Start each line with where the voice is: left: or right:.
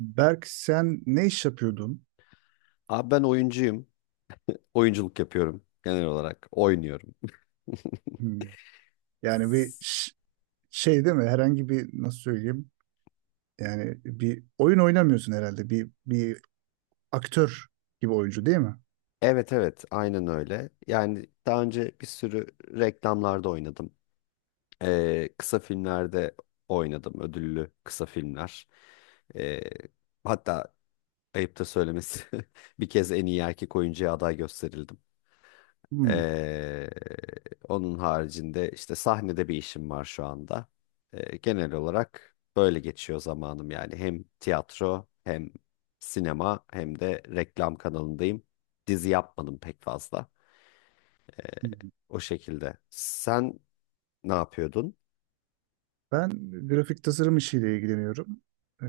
right: Berk, sen ne iş yapıyordun?
left: Abi ben oyuncuyum. Oyunculuk yapıyorum genel olarak. Oynuyorum.
right: Hmm. Yani şey değil mi? Herhangi bir, nasıl söyleyeyim? Yani bir oyun oynamıyorsun herhalde. Bir aktör gibi oyuncu değil mi?
left: Evet, evet, aynen öyle. Yani daha önce bir sürü reklamlarda oynadım. Kısa filmlerde oynadım. Ödüllü kısa filmler. Ee, Hatta ayıp da söylemesi bir kez en iyi erkek oyuncuya aday gösterildim.
right: Hmm.
left: Ee, Onun haricinde işte sahnede bir işim var şu anda. Genel olarak böyle geçiyor zamanım yani. Hem tiyatro hem sinema hem de reklam kanalındayım. Dizi yapmadım pek fazla.
right: Hmm.
left: O şekilde. Sen ne yapıyordun?
right: Ben grafik tasarım işiyle ilgileniyorum. Ee,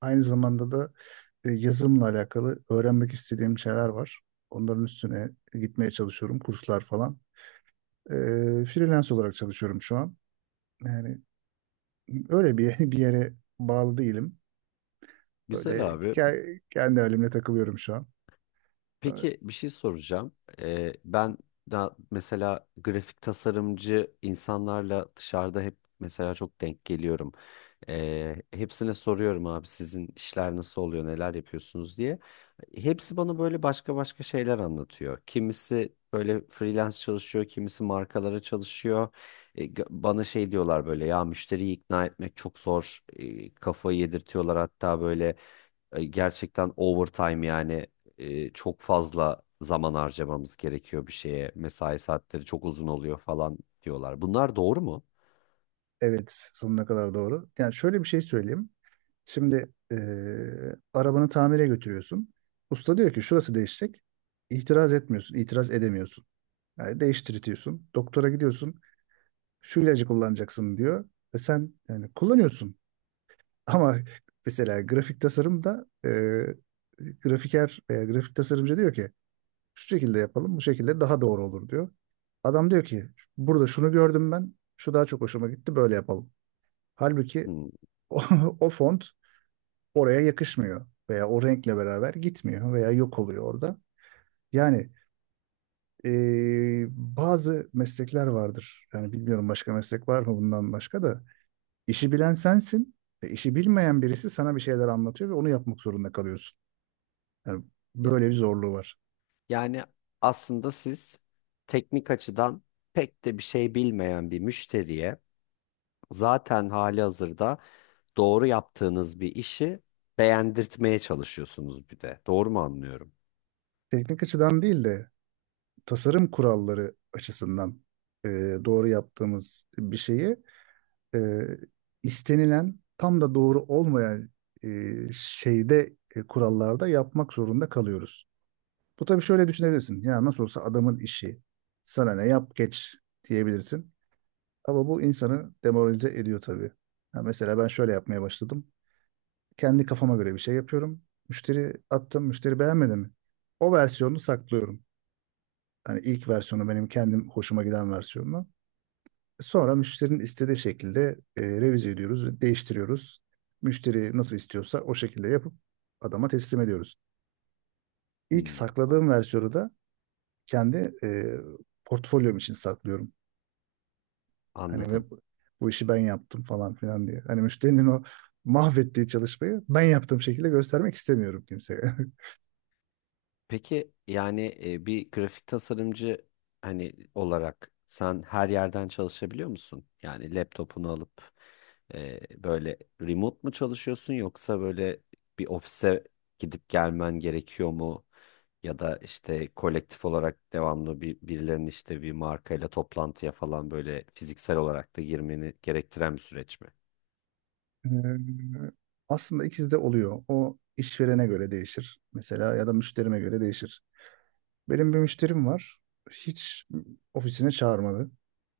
right: Aynı zamanda da yazılımla alakalı öğrenmek istediğim şeyler var. Onların üstüne gitmeye çalışıyorum. Kurslar falan. Freelance olarak çalışıyorum şu an. Yani öyle bir bir yere bağlı değilim.
left: Güzel
right: Böyle
left: abi.
right: kendi halimle takılıyorum şu an. Ee,
left: Peki bir şey soracağım. Ben da mesela grafik tasarımcı insanlarla dışarıda hep mesela çok denk geliyorum. Hepsine soruyorum abi sizin işler nasıl oluyor, neler yapıyorsunuz diye. Hepsi bana böyle başka başka şeyler anlatıyor. Kimisi böyle freelance çalışıyor, kimisi markalara çalışıyor. Bana şey diyorlar böyle ya müşteriyi ikna etmek çok zor. Kafayı yedirtiyorlar hatta böyle gerçekten overtime yani çok fazla zaman harcamamız gerekiyor bir şeye. Mesai saatleri çok uzun oluyor falan diyorlar. Bunlar doğru mu?
right: Evet, sonuna kadar doğru. Yani şöyle bir şey söyleyeyim. Şimdi arabanı tamire götürüyorsun. Usta diyor ki şurası değişecek. İtiraz etmiyorsun, itiraz edemiyorsun. Yani değiştirtiyorsun. Doktora gidiyorsun. Şu ilacı kullanacaksın diyor. Ve sen yani kullanıyorsun. Ama mesela grafik tasarımda grafiker veya grafik tasarımcı diyor ki şu şekilde yapalım, bu şekilde daha doğru olur diyor. Adam diyor ki burada şunu gördüm ben, şu daha çok hoşuma gitti, böyle yapalım. Halbuki
left: Hmm.
right: o, o font oraya yakışmıyor veya o renkle beraber gitmiyor veya yok oluyor orada. Yani bazı meslekler vardır. Yani bilmiyorum başka meslek var mı bundan başka da. İşi bilen sensin ve işi bilmeyen birisi sana bir şeyler anlatıyor ve onu yapmak zorunda kalıyorsun. Yani
left: Ya-
right: böyle bir zorluğu var.
left: Yani aslında siz teknik açıdan pek de bir şey bilmeyen bir müşteriye zaten hali hazırda doğru yaptığınız bir işi beğendirtmeye çalışıyorsunuz bir de. Doğru mu anlıyorum?
right: Teknik açıdan değil de tasarım kuralları açısından e, doğru yaptığımız bir şeyi, e, istenilen tam da doğru olmayan e, şeyde, kurallarda yapmak zorunda kalıyoruz. Bu tabii şöyle düşünebilirsin. Ya nasıl olsa adamın işi. Sana ne, yap geç diyebilirsin. Ama bu insanı demoralize ediyor tabii. Ya mesela ben şöyle yapmaya başladım. Kendi kafama göre bir şey yapıyorum. Müşteri attım, müşteri beğenmedi mi? O versiyonunu saklıyorum. Hani ilk versiyonu, benim kendim hoşuma giden versiyonu. Sonra müşterinin istediği şekilde revize ediyoruz ve değiştiriyoruz. Müşteri nasıl istiyorsa o şekilde yapıp adama teslim ediyoruz. İlk
left: Hmm. a-
right: sakladığım versiyonu da kendi portfolyom için saklıyorum. Hani, ve
left: Anladım.
right: bu işi ben yaptım falan filan diye. Hani müşterinin o mahvettiği çalışmayı ben yaptığım şekilde göstermek istemiyorum kimseye.
left: Peki yani bir grafik tasarımcı hani olarak sen her yerden çalışabiliyor musun? Yani laptopunu alıp böyle remote mu çalışıyorsun yoksa böyle bir ofise gidip gelmen gerekiyor mu? Ya da işte kolektif olarak devamlı bir birilerinin işte bir markayla toplantıya falan böyle fiziksel olarak da girmeni gerektiren bir süreç mi?
right: Ee, Aslında ikisi de oluyor. O işverene göre değişir. Mesela ya da müşterime göre değişir. Benim bir müşterim var. Hiç ofisine çağırmadı.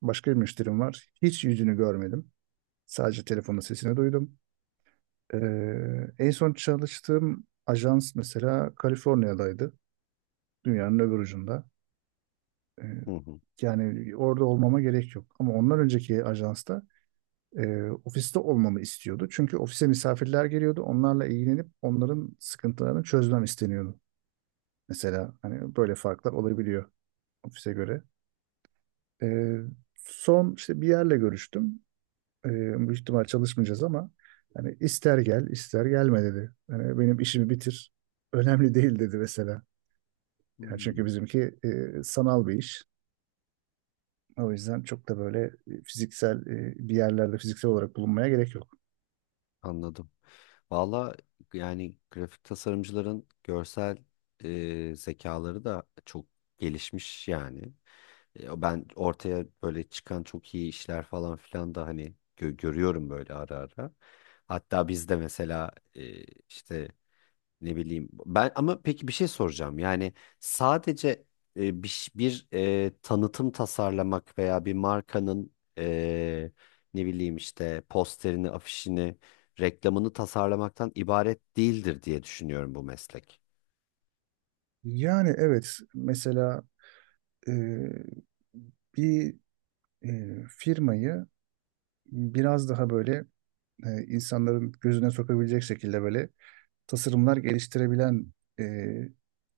right: Başka bir müşterim var. Hiç yüzünü görmedim. Sadece telefonun sesini duydum. En son çalıştığım ajans mesela Kaliforniya'daydı. Dünyanın öbür ucunda. E,
left: Hı hı.
right: Yani orada olmama gerek yok. Ama ondan önceki ajansta ofiste olmamı istiyordu. Çünkü ofise misafirler geliyordu. Onlarla ilgilenip onların sıkıntılarını çözmem isteniyordu. Mesela hani böyle farklar olabiliyor ofise göre. E, Son işte bir yerle görüştüm. E, Büyük ihtimal çalışmayacağız ama hani ister gel ister gelme dedi. Yani benim işimi bitir. Önemli değil dedi mesela. Yani çünkü
left: Hmm,
right: bizimki sanal bir iş. O yüzden çok da böyle fiziksel, bir yerlerde fiziksel olarak bulunmaya gerek yok.
left: Anladım. Valla yani grafik tasarımcıların görsel zekaları da çok gelişmiş yani. Ben ortaya böyle çıkan çok iyi işler falan filan da hani görüyorum böyle ara ara. Hatta biz de mesela işte ne bileyim. Ben ama peki bir şey soracağım. Yani sadece bir tanıtım tasarlamak veya bir markanın e, ne bileyim işte posterini, afişini, reklamını tasarlamaktan ibaret değildir diye düşünüyorum bu meslek.
right: Yani evet, mesela e, bir firmayı biraz daha böyle insanların gözüne sokabilecek şekilde böyle tasarımlar geliştirebilen e,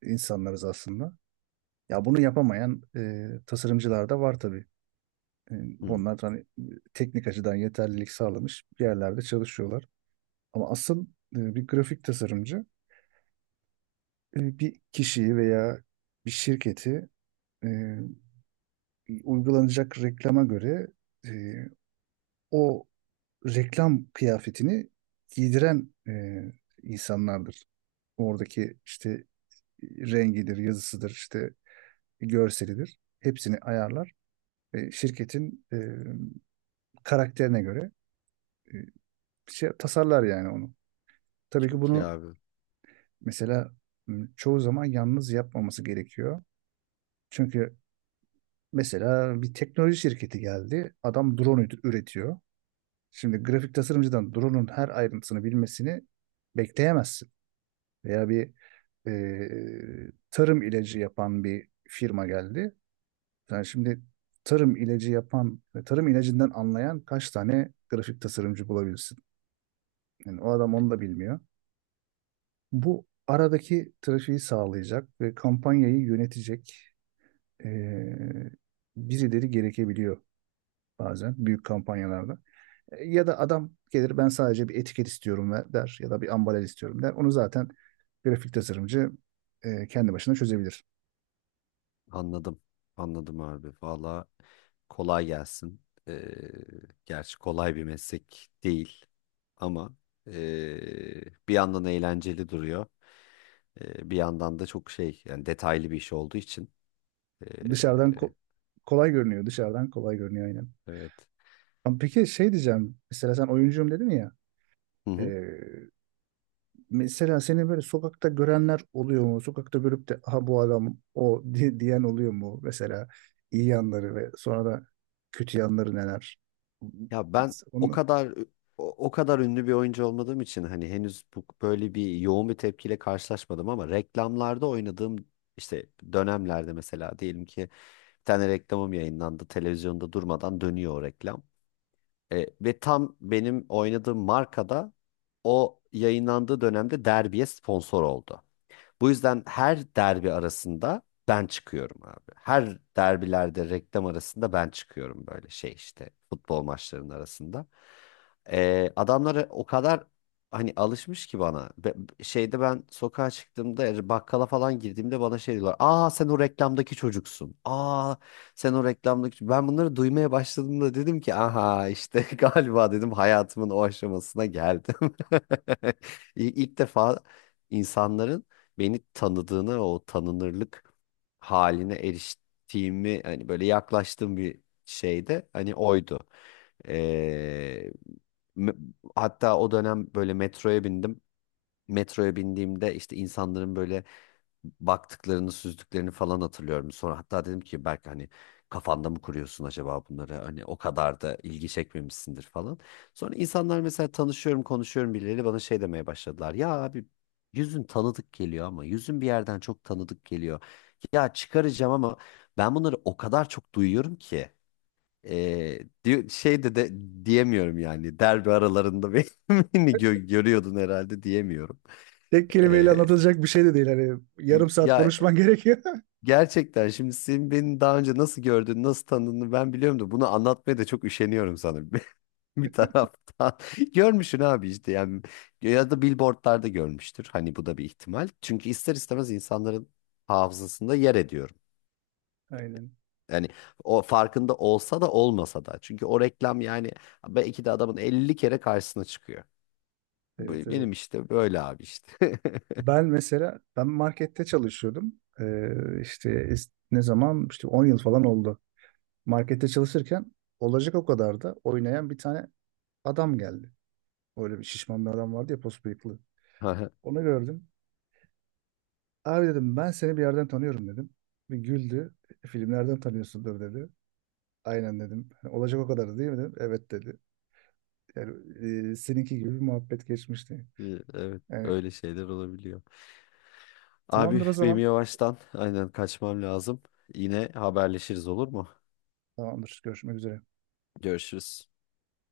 right: insanlarız aslında. Ya bunu yapamayan tasarımcılar da var tabii. E,
left: Hmm,
right: Bunlar hani teknik açıdan yeterlilik sağlamış bir yerlerde çalışıyorlar. Ama asıl bir grafik tasarımcı bir kişiyi veya bir şirketi e, uygulanacak reklama göre, e, o reklam kıyafetini giydiren insanlardır. Oradaki işte rengidir, yazısıdır, işte görselidir. Hepsini ayarlar ve şirketin karakterine göre e, şey tasarlar yani onu. Tabii ki
left: Çok iyi
right: bunu
left: abi.
right: mesela çoğu zaman yalnız yapmaması gerekiyor. Çünkü mesela bir teknoloji şirketi geldi. Adam drone üretiyor. Şimdi grafik tasarımcıdan drone'un her ayrıntısını bilmesini bekleyemezsin. Veya bir tarım ilacı yapan bir firma geldi. Yani şimdi tarım ilacı yapan ve tarım ilacından anlayan kaç tane grafik tasarımcı bulabilirsin? Yani o adam onu da bilmiyor. Bu aradaki trafiği sağlayacak ve kampanyayı yönetecek e, birileri gerekebiliyor bazen büyük kampanyalarda. Ya da adam gelir, ben sadece bir etiket istiyorum ve der ya da bir ambalaj istiyorum der. Onu zaten grafik tasarımcı kendi başına çözebilir.
left: Anladım. Anladım abi. Valla kolay gelsin. Ee, Gerçi kolay bir meslek değil ama bir yandan eğlenceli duruyor. Bir yandan da çok şey yani detaylı bir iş olduğu için. E,
right: Dışarıdan kolay görünüyor. Dışarıdan kolay görünüyor aynen.
left: evet.
right: Ama peki şey diyeceğim. Mesela sen oyuncuyum dedin ya.
left: Hı hı.
right: e, Mesela seni böyle sokakta görenler oluyor mu? Sokakta görüp de aha bu adam o diyen oluyor mu? Mesela iyi yanları ve sonra da kötü yanları neler?
left: Ya ben o
right: Onu,
left: kadar o, o kadar ünlü bir oyuncu olmadığım için hani henüz bu, böyle bir yoğun bir tepkiyle karşılaşmadım ama reklamlarda oynadığım işte dönemlerde mesela diyelim ki bir tane reklamım yayınlandı. Televizyonda durmadan dönüyor o reklam. Ve tam benim oynadığım markada o yayınlandığı dönemde Derbiye sponsor oldu. Bu yüzden her derbi arasında ben çıkıyorum abi. Her derbilerde reklam arasında ben çıkıyorum böyle şey işte futbol maçlarının arasında. Adamları o kadar hani alışmış ki bana. Şeyde ben sokağa çıktığımda yani bakkala falan girdiğimde bana şey diyorlar. "Aa, sen o reklamdaki çocuksun. Aa, sen o reklamdaki çocuk-" Ben bunları duymaya başladığımda dedim ki aha işte galiba dedim hayatımın o aşamasına geldim. İlk defa insanların beni tanıdığına o tanınırlık haline eriştiğimi hani böyle yaklaştığım bir şeyde hani oydu. Ee, me- Hatta o dönem böyle metroya bindim. Metroya bindiğimde işte insanların böyle baktıklarını süzdüklerini falan hatırlıyorum. Sonra hatta dedim ki belki hani kafanda mı kuruyorsun acaba bunları hani o kadar da ilgi çekmemişsindir falan. Sonra insanlar mesela tanışıyorum konuşuyorum birileriyle bana şey demeye başladılar. "Ya abi, yüzün tanıdık geliyor ama yüzün bir yerden çok tanıdık geliyor. Ya çıkaracağım ama ben bunları o kadar çok duyuyorum ki." E, Şey de diyemiyorum yani derbi aralarında beni görüyordun herhalde diyemiyorum.
right: tek kelimeyle
left: Ee,
right: anlatılacak bir şey de değil. Hani yarım saat
left: Ya,
right: konuşman gerekiyor.
left: gerçekten şimdi senin beni daha önce nasıl gördüğünü, nasıl tanıdığını ben biliyorum da bunu anlatmaya da çok üşeniyorum sanırım bir taraftan. Görmüşsün abi işte yani ya da billboardlarda görmüştür. Hani bu da bir ihtimal. Çünkü ister istemez insanların hafızasında yer ediyorum.
right: Aynen.
left: Yani o farkında olsa da olmasa da. Çünkü o reklam yani belki de adamın 50 kere karşısına çıkıyor. Bu
right: Evet, evet.
left: benim işte böyle abi işte.
right: Ben mesela ben markette çalışıyordum. İşte ne zaman işte 10 yıl falan oldu. Markette çalışırken Olacak O kadar da oynayan bir tane adam geldi. Öyle bir şişman bir adam vardı ya, pos bıyıklı. Onu gördüm. Abi dedim, ben seni bir yerden tanıyorum dedim. Bir güldü. Filmlerden tanıyorsundur" dedi. "Aynen" dedim. "Hani Olacak O Kadar değil mi?" dedim. "Evet" dedi. Yani seninki gibi bir muhabbet geçmişti.
left: Evet,
right: Yani
left: öyle şeyler olabiliyor. Abi
right: tamamdır o
left: benim
right: zaman.
left: yavaştan aynen kaçmam lazım. Yine haberleşiriz olur mu?
right: Tamamdır. Görüşmek üzere.
left: Görüşürüz.